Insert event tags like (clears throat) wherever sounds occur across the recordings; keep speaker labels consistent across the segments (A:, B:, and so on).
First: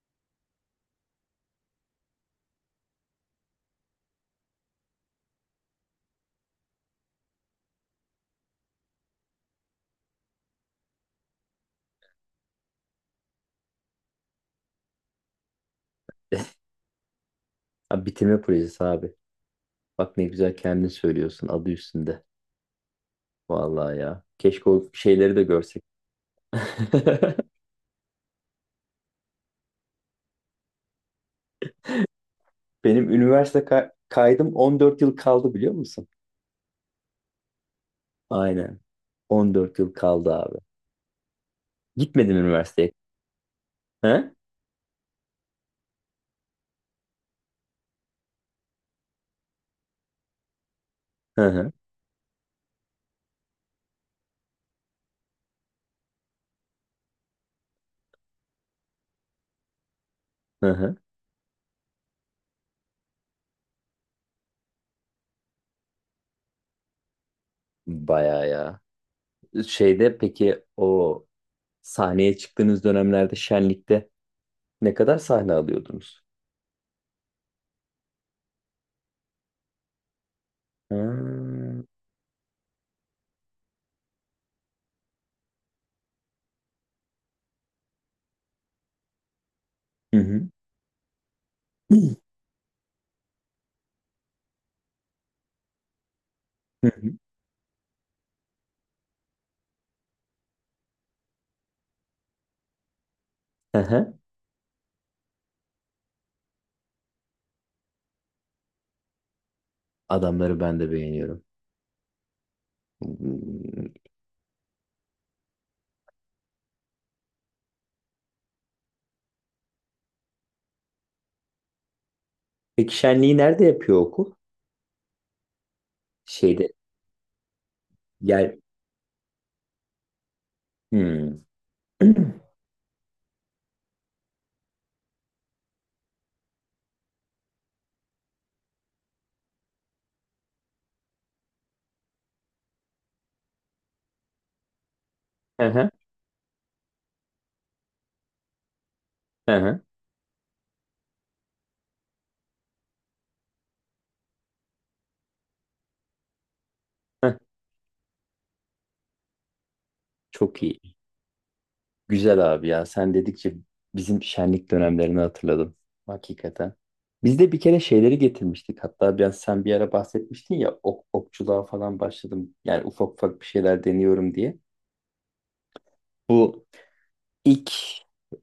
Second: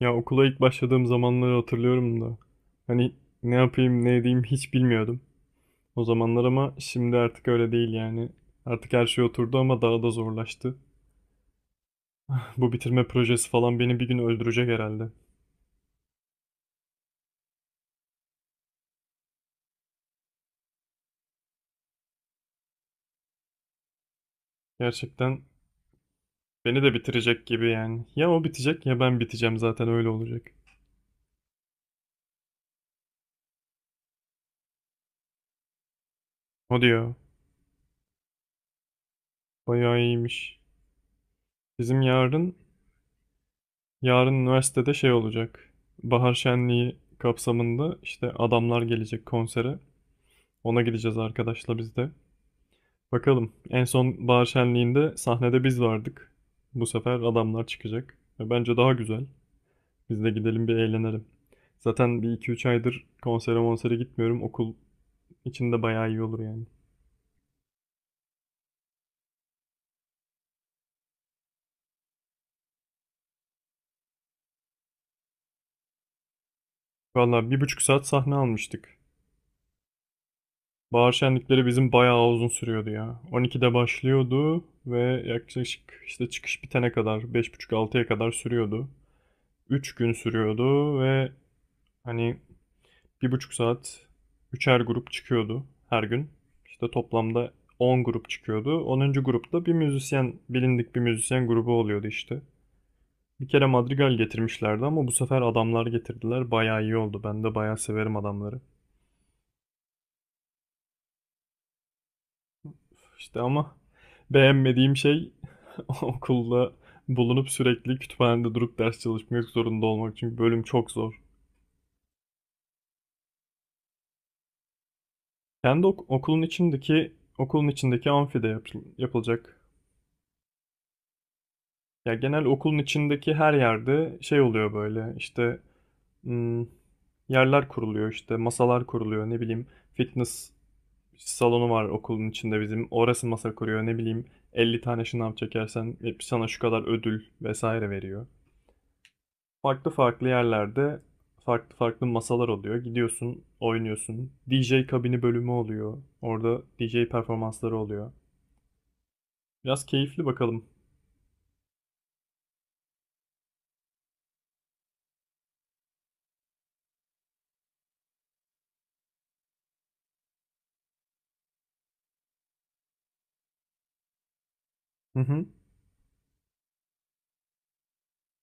A: Ya okula ilk başladığım zamanları hatırlıyorum da. Hani ne yapayım ne edeyim hiç bilmiyordum o zamanlar ama şimdi artık öyle değil yani. Artık her şey oturdu ama daha da zorlaştı. (laughs) Bu bitirme projesi falan beni bir gün öldürecek herhalde.
B: Abi, bitirme projesi abi. Bak, ne güzel kendin söylüyorsun, adı üstünde. Vallahi ya. Keşke o şeyleri
A: Gerçekten
B: de görsek.
A: beni
B: (laughs)
A: de bitirecek gibi yani. Ya o bitecek ya ben biteceğim, zaten öyle olacak.
B: Benim üniversite kaydım 14 yıl kaldı, biliyor musun?
A: O diyor.
B: Aynen. 14 yıl
A: Bayağı
B: kaldı abi.
A: iyiymiş. Bizim
B: Gitmedim
A: yarın,
B: üniversiteye. He?
A: yarın üniversitede şey olacak. Bahar şenliği kapsamında işte adamlar gelecek konsere. Ona gideceğiz
B: Hı hı.
A: arkadaşla biz de. Bakalım. En son bahar şenliğinde sahnede biz vardık. Bu sefer adamlar çıkacak. Ve bence daha güzel. Biz de gidelim
B: Hı
A: bir
B: hı.
A: eğlenelim. Zaten bir iki üç aydır konsere monsere gitmiyorum. Okul içinde bayağı iyi olur yani.
B: Bayağı ya. Şeyde, peki o sahneye çıktığınız dönemlerde şenlikte ne kadar sahne alıyordunuz?
A: Valla 1,5 saat sahne almıştık. Bahar
B: Ha.
A: şenlikleri bizim bayağı uzun sürüyordu ya. 12'de başlıyordu ve yaklaşık işte çıkış bitene kadar beş buçuk altıya kadar sürüyordu. 3 gün
B: Hı hı.
A: sürüyordu ve
B: (clears throat)
A: hani 1,5 saat üçer grup çıkıyordu her gün.
B: Hı
A: İşte
B: hı.
A: toplamda 10 grup çıkıyordu. 10. grupta bir müzisyen, bilindik bir müzisyen grubu oluyordu işte. Bir kere
B: Hı
A: Madrigal
B: hı.
A: getirmişlerdi ama bu sefer adamlar getirdiler. Bayağı iyi oldu. Ben de bayağı severim adamları.
B: Adamları ben de beğeniyorum.
A: İşte ama beğenmediğim şey (laughs) okulda bulunup sürekli kütüphanede durup ders çalışmak zorunda olmak. Çünkü bölüm çok zor.
B: Peki şenliği nerede yapıyor okul?
A: Kendi ok- okulun
B: Şeyde
A: içindeki okulun içindeki amfide
B: yer.
A: yapılacak.
B: Hmm.
A: Ya
B: (clears throat)
A: genel okulun içindeki her yerde şey oluyor böyle işte, hmm, yerler kuruluyor işte, masalar kuruluyor, ne bileyim, fitness salonu var okulun içinde bizim, orası masa kuruyor, ne bileyim, 50 tane şınav
B: Hı hı,
A: çekersen hep sana şu kadar ödül vesaire veriyor.
B: hı.
A: Farklı farklı yerlerde farklı farklı masalar oluyor, gidiyorsun oynuyorsun, DJ kabini bölümü oluyor, orada DJ performansları oluyor. Biraz keyifli,
B: Çok
A: bakalım.
B: iyi. Güzel abi ya. Sen dedikçe bizim şenlik dönemlerini hatırladım. Hakikaten. Biz de bir kere şeyleri getirmiştik. Hatta biraz sen bir ara bahsetmiştin ya, okçuluğa falan başladım. Yani ufak ufak bir şeyler deniyorum diye.
A: Hı hı.
B: Bu ilk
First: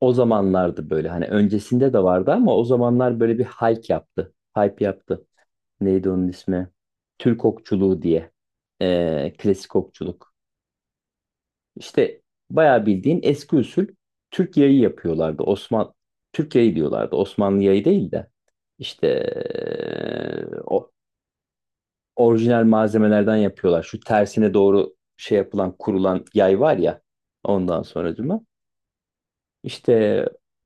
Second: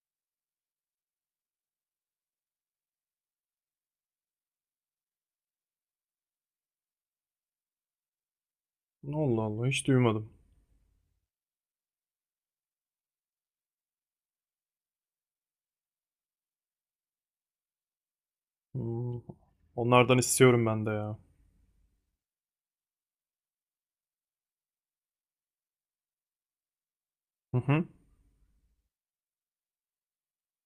B: o zamanlardı böyle. Hani öncesinde de vardı ama o zamanlar böyle bir hype yaptı. Hype yaptı. Neydi onun ismi? Türk okçuluğu diye.
A: Allah Allah,
B: Klasik
A: hiç duymadım.
B: okçuluk. İşte bayağı bildiğin eski usul Türk yayı yapıyorlardı. Osman Türk yayı diyorlardı. Osmanlı yayı değil de işte
A: Hmm. Onlardan istiyorum ben de
B: o
A: ya.
B: orijinal malzemelerden yapıyorlar. Şu tersine doğru şey yapılan kurulan yay var ya,
A: Hı
B: ondan
A: hı.
B: sonra İşte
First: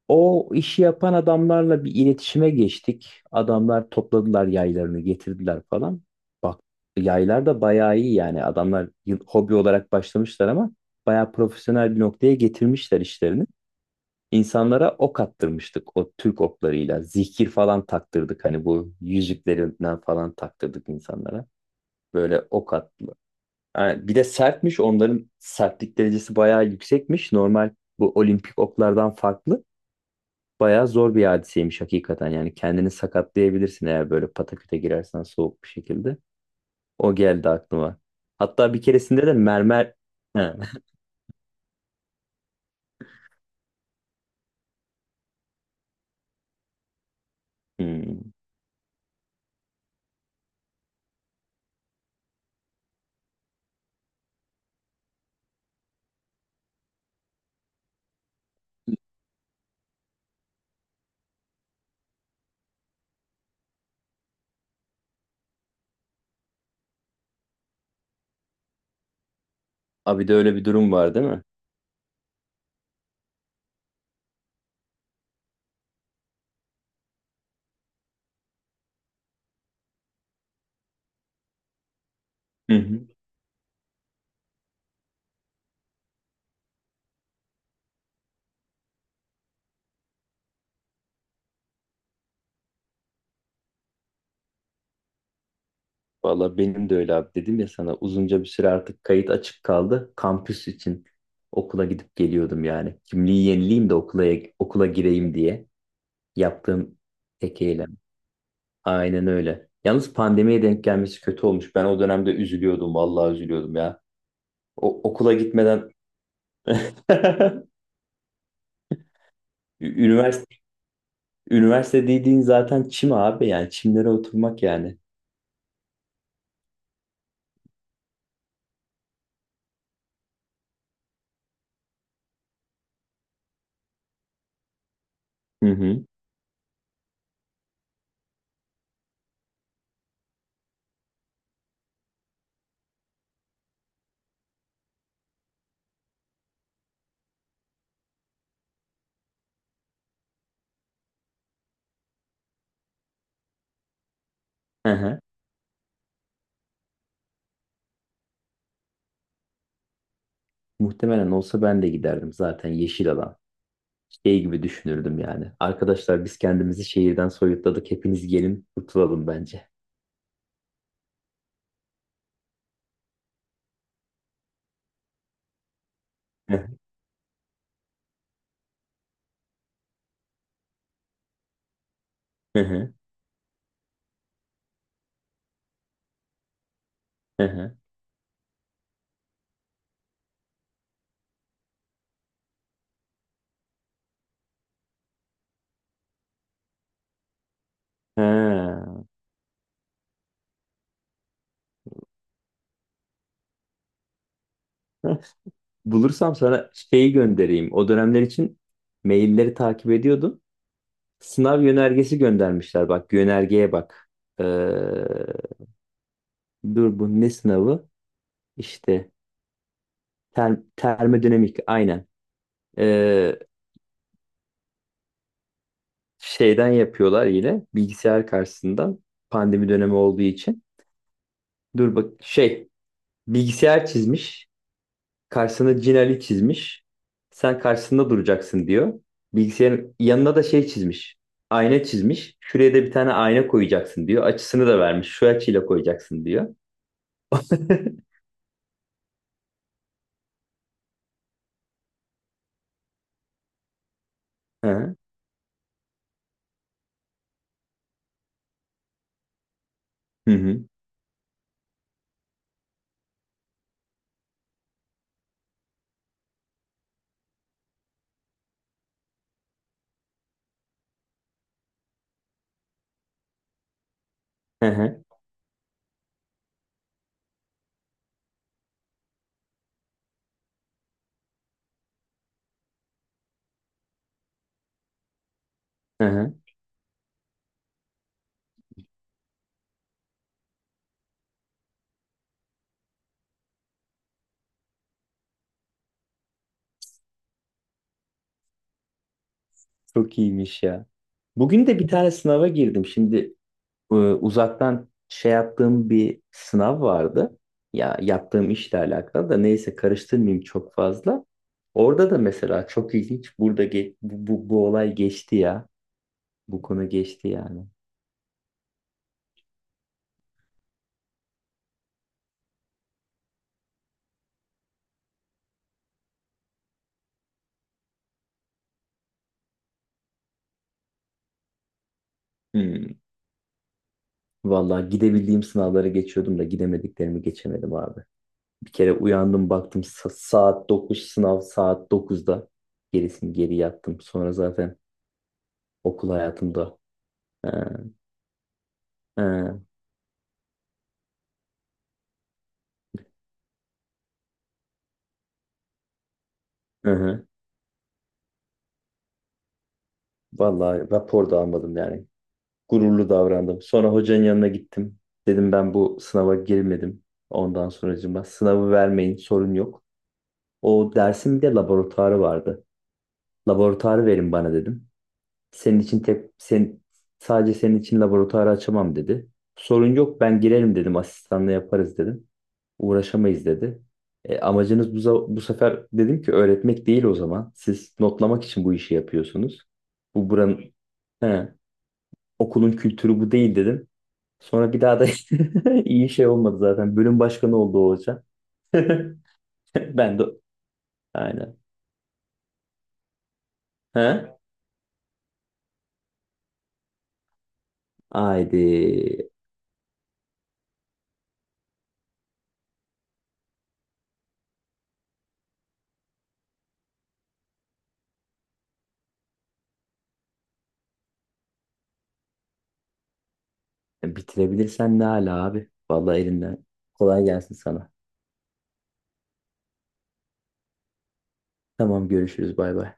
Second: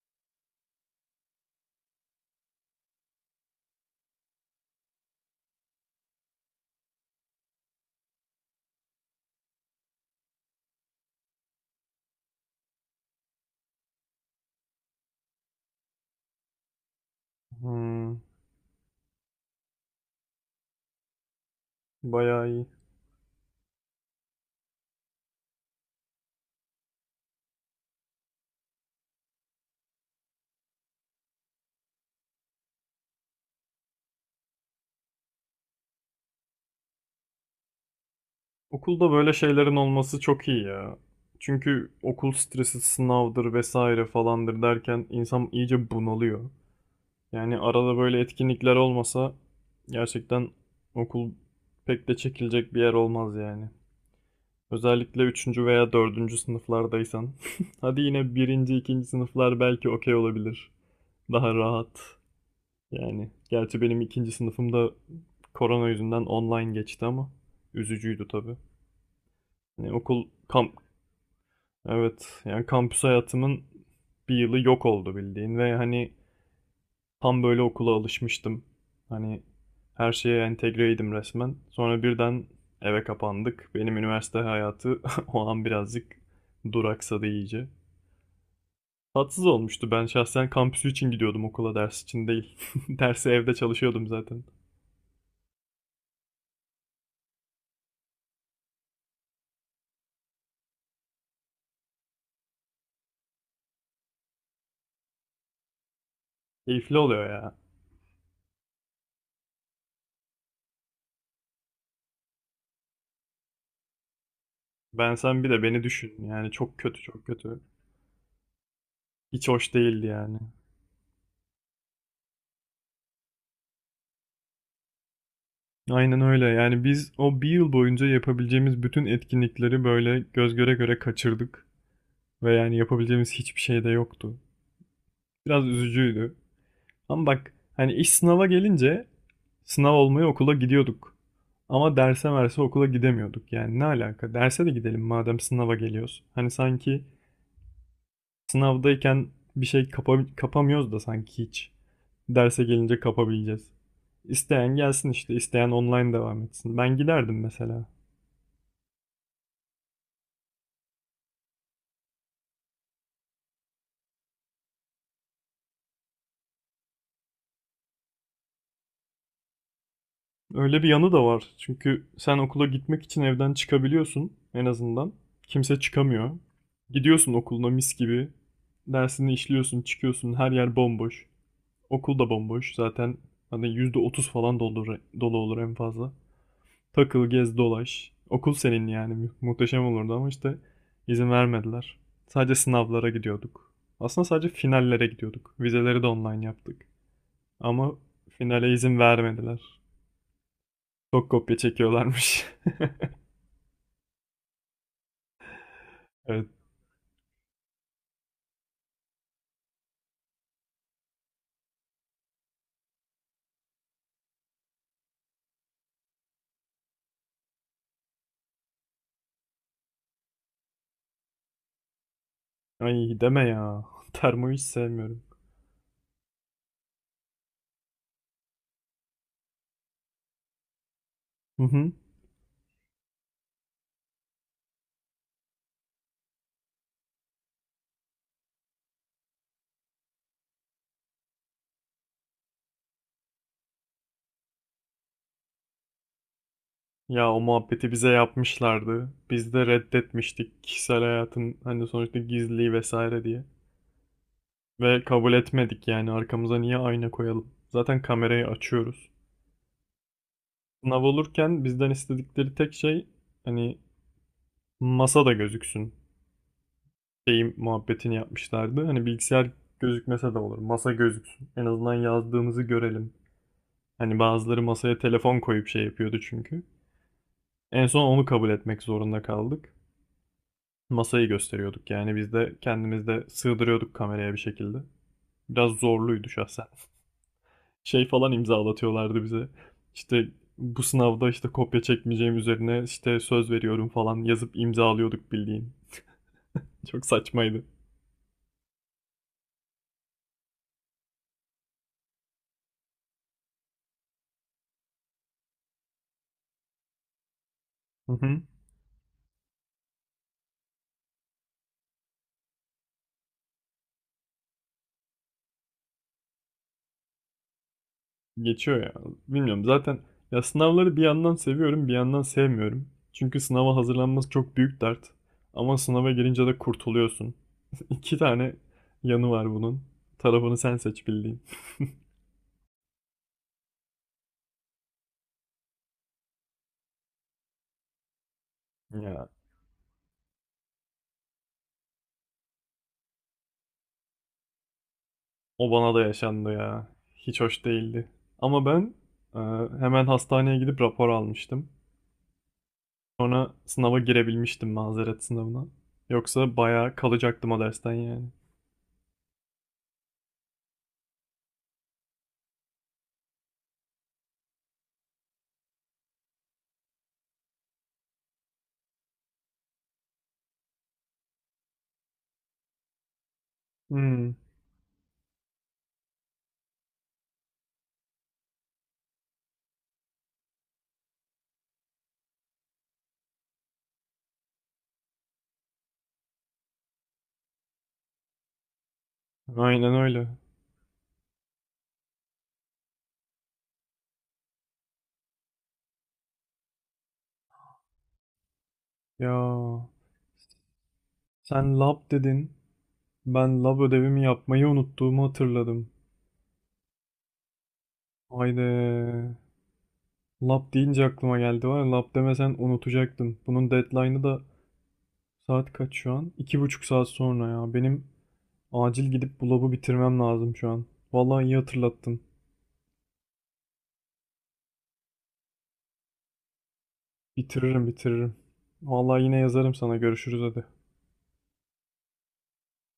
B: o işi yapan adamlarla bir iletişime geçtik. Adamlar topladılar, yaylarını getirdiler falan. Bak, yaylar da bayağı iyi yani. Adamlar hobi olarak başlamışlar ama bayağı profesyonel bir noktaya getirmişler işlerini. İnsanlara ok attırmıştık o Türk oklarıyla. Zikir falan
A: Hmm.
B: taktırdık, hani bu yüzüklerinden falan taktırdık insanlara. Böyle
A: Bayağı iyi.
B: ok attılar. Yani bir de sertmiş, onların sertlik derecesi bayağı yüksekmiş. Normal bu olimpik oklardan farklı. Bayağı zor bir hadiseymiş hakikaten. Yani kendini sakatlayabilirsin eğer böyle pataküte girersen soğuk bir şekilde. O geldi aklıma. Hatta bir
A: Okulda
B: keresinde
A: böyle
B: de
A: şeylerin
B: mermer...
A: olması çok
B: Ha.
A: iyi ya. Çünkü okul stresi, sınavdır vesaire falandır derken insan iyice bunalıyor. Yani arada böyle
B: Hmm.
A: etkinlikler olmasa gerçekten okul pek de çekilecek bir yer olmaz yani. Özellikle üçüncü veya dördüncü sınıflardaysan. (laughs) Hadi yine birinci ikinci sınıflar belki okey olabilir. Daha rahat. Yani gerçi benim ikinci sınıfımda korona yüzünden online geçti ama üzücüydü tabii. Yani okul
B: Abi de öyle bir
A: kamp,
B: durum var değil mi?
A: evet yani kampüs hayatımın bir yılı yok oldu bildiğin ve hani tam böyle okula alışmıştım. Hani her şeye entegreydim resmen. Sonra birden
B: Hı
A: eve
B: hı.
A: kapandık. Benim üniversite hayatı (laughs) o an birazcık duraksadı iyice. Tatsız olmuştu. Ben şahsen kampüsü için gidiyordum okula, ders için değil. (laughs) Dersi evde çalışıyordum zaten.
B: Valla benim de öyle abi, dedim ya sana, uzunca bir süre artık kayıt açık kaldı. Kampüs için okula gidip geliyordum yani. Kimliği yenileyim de okula gireyim diye yaptığım
A: Keyifli oluyor ya.
B: tek eylem. Aynen öyle. Yalnız pandemiye denk gelmesi kötü olmuş. Ben o dönemde üzülüyordum. Vallahi üzülüyordum ya.
A: Ben,
B: Okula
A: sen bir de beni
B: gitmeden
A: düşün. Yani çok kötü, çok kötü.
B: (laughs)
A: Hiç hoş değildi yani.
B: Üniversite üniversite dediğin zaten çim abi, yani çimlere oturmak yani.
A: Aynen öyle. Yani biz o bir yıl boyunca yapabileceğimiz bütün etkinlikleri böyle göz göre göre kaçırdık. Ve yani yapabileceğimiz hiçbir şey de yoktu. Biraz
B: Hı hı.
A: üzücüydü. Ama bak hani iş sınava gelince sınav olmaya okula gidiyorduk. Ama derse verse okula gidemiyorduk. Yani ne alaka? Derse de gidelim madem sınava geliyoruz. Hani sanki sınavdayken bir şey kapamıyoruz da sanki hiç. Derse gelince kapabileceğiz. İsteyen
B: Hı
A: gelsin
B: hı.
A: işte, isteyen online devam etsin. Ben giderdim mesela.
B: Muhtemelen olsa ben de giderdim zaten, yeşil alan. Şey gibi düşünürdüm yani. Arkadaşlar, biz kendimizi şehirden soyutladık. Hepiniz gelin kurtulalım bence.
A: Öyle bir yanı da var. Çünkü sen okula gitmek için evden çıkabiliyorsun en azından. Kimse çıkamıyor.
B: Hı hı.
A: Gidiyorsun okuluna mis gibi. Dersini işliyorsun, çıkıyorsun. Her yer bomboş. Okul da bomboş.
B: Hı
A: Zaten hani %30 falan dolu, dolu olur en fazla. Takıl,
B: hı.
A: gez,
B: Hı.
A: dolaş. Okul senin yani. Muhteşem olurdu ama işte izin vermediler. Sadece sınavlara gidiyorduk. Aslında sadece finallere gidiyorduk. Vizeleri de online yaptık. Ama finale izin
B: Ha.
A: vermediler. Çok kopya çekiyorlarmış. (laughs)
B: Bulursam
A: Evet.
B: sana şeyi göndereyim. O dönemler için mailleri takip ediyordum. Sınav yönergesi göndermişler. Bak, yönergeye bak. Ee, dur, bu ne sınavı? İşte termodinamik, aynen.
A: Ay,
B: Ee,
A: deme ya. (laughs) Termoyu hiç sevmiyorum.
B: şeyden yapıyorlar yine, bilgisayar karşısından, pandemi dönemi olduğu için.
A: Hı hı.
B: Dur bak, şey, bilgisayar çizmiş, karşısına Cin Ali çizmiş. Sen karşısında duracaksın diyor. Bilgisayarın yanına da şey çizmiş. Ayna çizmiş. Şuraya da bir tane ayna koyacaksın diyor. Açısını da vermiş. Şu açıyla koyacaksın diyor.
A: Ya o muhabbeti bize
B: (laughs)
A: yapmışlardı. Biz de reddetmiştik, kişisel hayatın hani sonuçta gizliliği vesaire diye.
B: Hı hı.
A: Ve kabul etmedik, yani arkamıza niye ayna koyalım? Zaten kamerayı açıyoruz.
B: Hı hı.
A: Sınav olurken bizden istedikleri tek şey, hani, masa da gözüksün. Şeyim muhabbetini yapmışlardı. Hani bilgisayar gözükmese de olur, masa gözüksün. En azından yazdığımızı görelim. Hani bazıları
B: Hı
A: masaya
B: hı.
A: telefon koyup şey yapıyordu çünkü. En son onu kabul etmek zorunda kaldık. Masayı gösteriyorduk yani, biz de kendimiz de sığdırıyorduk kameraya bir şekilde. Biraz
B: Hı
A: zorluydu
B: hı.
A: şahsen. (laughs) Şey falan imzalatıyorlardı bize. İşte bu sınavda işte kopya çekmeyeceğim üzerine işte söz veriyorum falan yazıp imzalıyorduk bildiğin. Çok saçmaydı.
B: Çok iyiymiş ya. Bugün de bir tane sınava girdim. Şimdi uzaktan şey yaptığım bir sınav vardı. Ya,
A: Hı hı.
B: yaptığım işle alakalı da, neyse, karıştırmayayım çok fazla. Orada da mesela çok ilginç, burada bu olay geçti ya. Bu konu geçti yani.
A: Geçiyor ya. Bilmiyorum zaten, ya sınavları bir yandan seviyorum bir yandan sevmiyorum. Çünkü sınava hazırlanması çok büyük dert. Ama sınava girince de kurtuluyorsun. (laughs) İki tane yanı var bunun. Tarafını sen seç bildiğin.
B: Hmm. Vallahi gidebildiğim sınavlara geçiyordum da gidemediklerimi geçemedim abi. Bir kere
A: Ya
B: uyandım, baktım saat dokuz, sınav saat 9'da. Gerisini geri yattım. Sonra zaten
A: o bana da
B: okul
A: yaşandı
B: hayatımda.
A: ya. Hiç
B: Ee,
A: hoş değildi. Ama ben, e,
B: ee,
A: hemen hastaneye gidip rapor almıştım. Sonra sınava girebilmiştim, mazeret sınavına. Yoksa
B: hı
A: bayağı
B: hı.
A: kalacaktım o dersten yani.
B: Vallahi rapor da almadım yani. Gururlu davrandım. Sonra hocanın yanına gittim. Dedim ben bu sınava girmedim. Ondan sonracığıma sınavı vermeyin, sorun yok. O dersin bir de laboratuvarı vardı. Laboratuvarı
A: Hmm,
B: verin bana, dedim. Senin için tek sen sadece senin için laboratuvarı açamam, dedi. Sorun yok, ben girerim dedim, asistanla yaparız dedim. Uğraşamayız, dedi. E, amacınız bu, bu sefer dedim ki, öğretmek değil o zaman. Siz notlamak için bu işi yapıyorsunuz.
A: aynen öyle.
B: Buranın, he, okulun kültürü bu değil, dedim. Sonra bir daha da (laughs) iyi şey olmadı zaten. Bölüm başkanı oldu o hoca. (laughs)
A: Ya
B: Ben de aynen.
A: sen lab dedin. Ben lab ödevimi
B: He?
A: yapmayı unuttuğumu hatırladım.
B: Haydi.
A: Haydi. Lab deyince aklıma geldi, var ya, lab demesen unutacaktım. Bunun deadline'ı da saat kaç şu an? 2,5 saat sonra ya. Benim acil gidip bu labı bitirmem lazım şu an. Vallahi iyi hatırlattın.
B: Bitirebilirsen ne ala abi. Vallahi elinden. Kolay gelsin
A: Bitiririm,
B: sana.
A: bitiririm. Vallahi yine yazarım sana, görüşürüz hadi.
B: Tamam, görüşürüz, bay bay.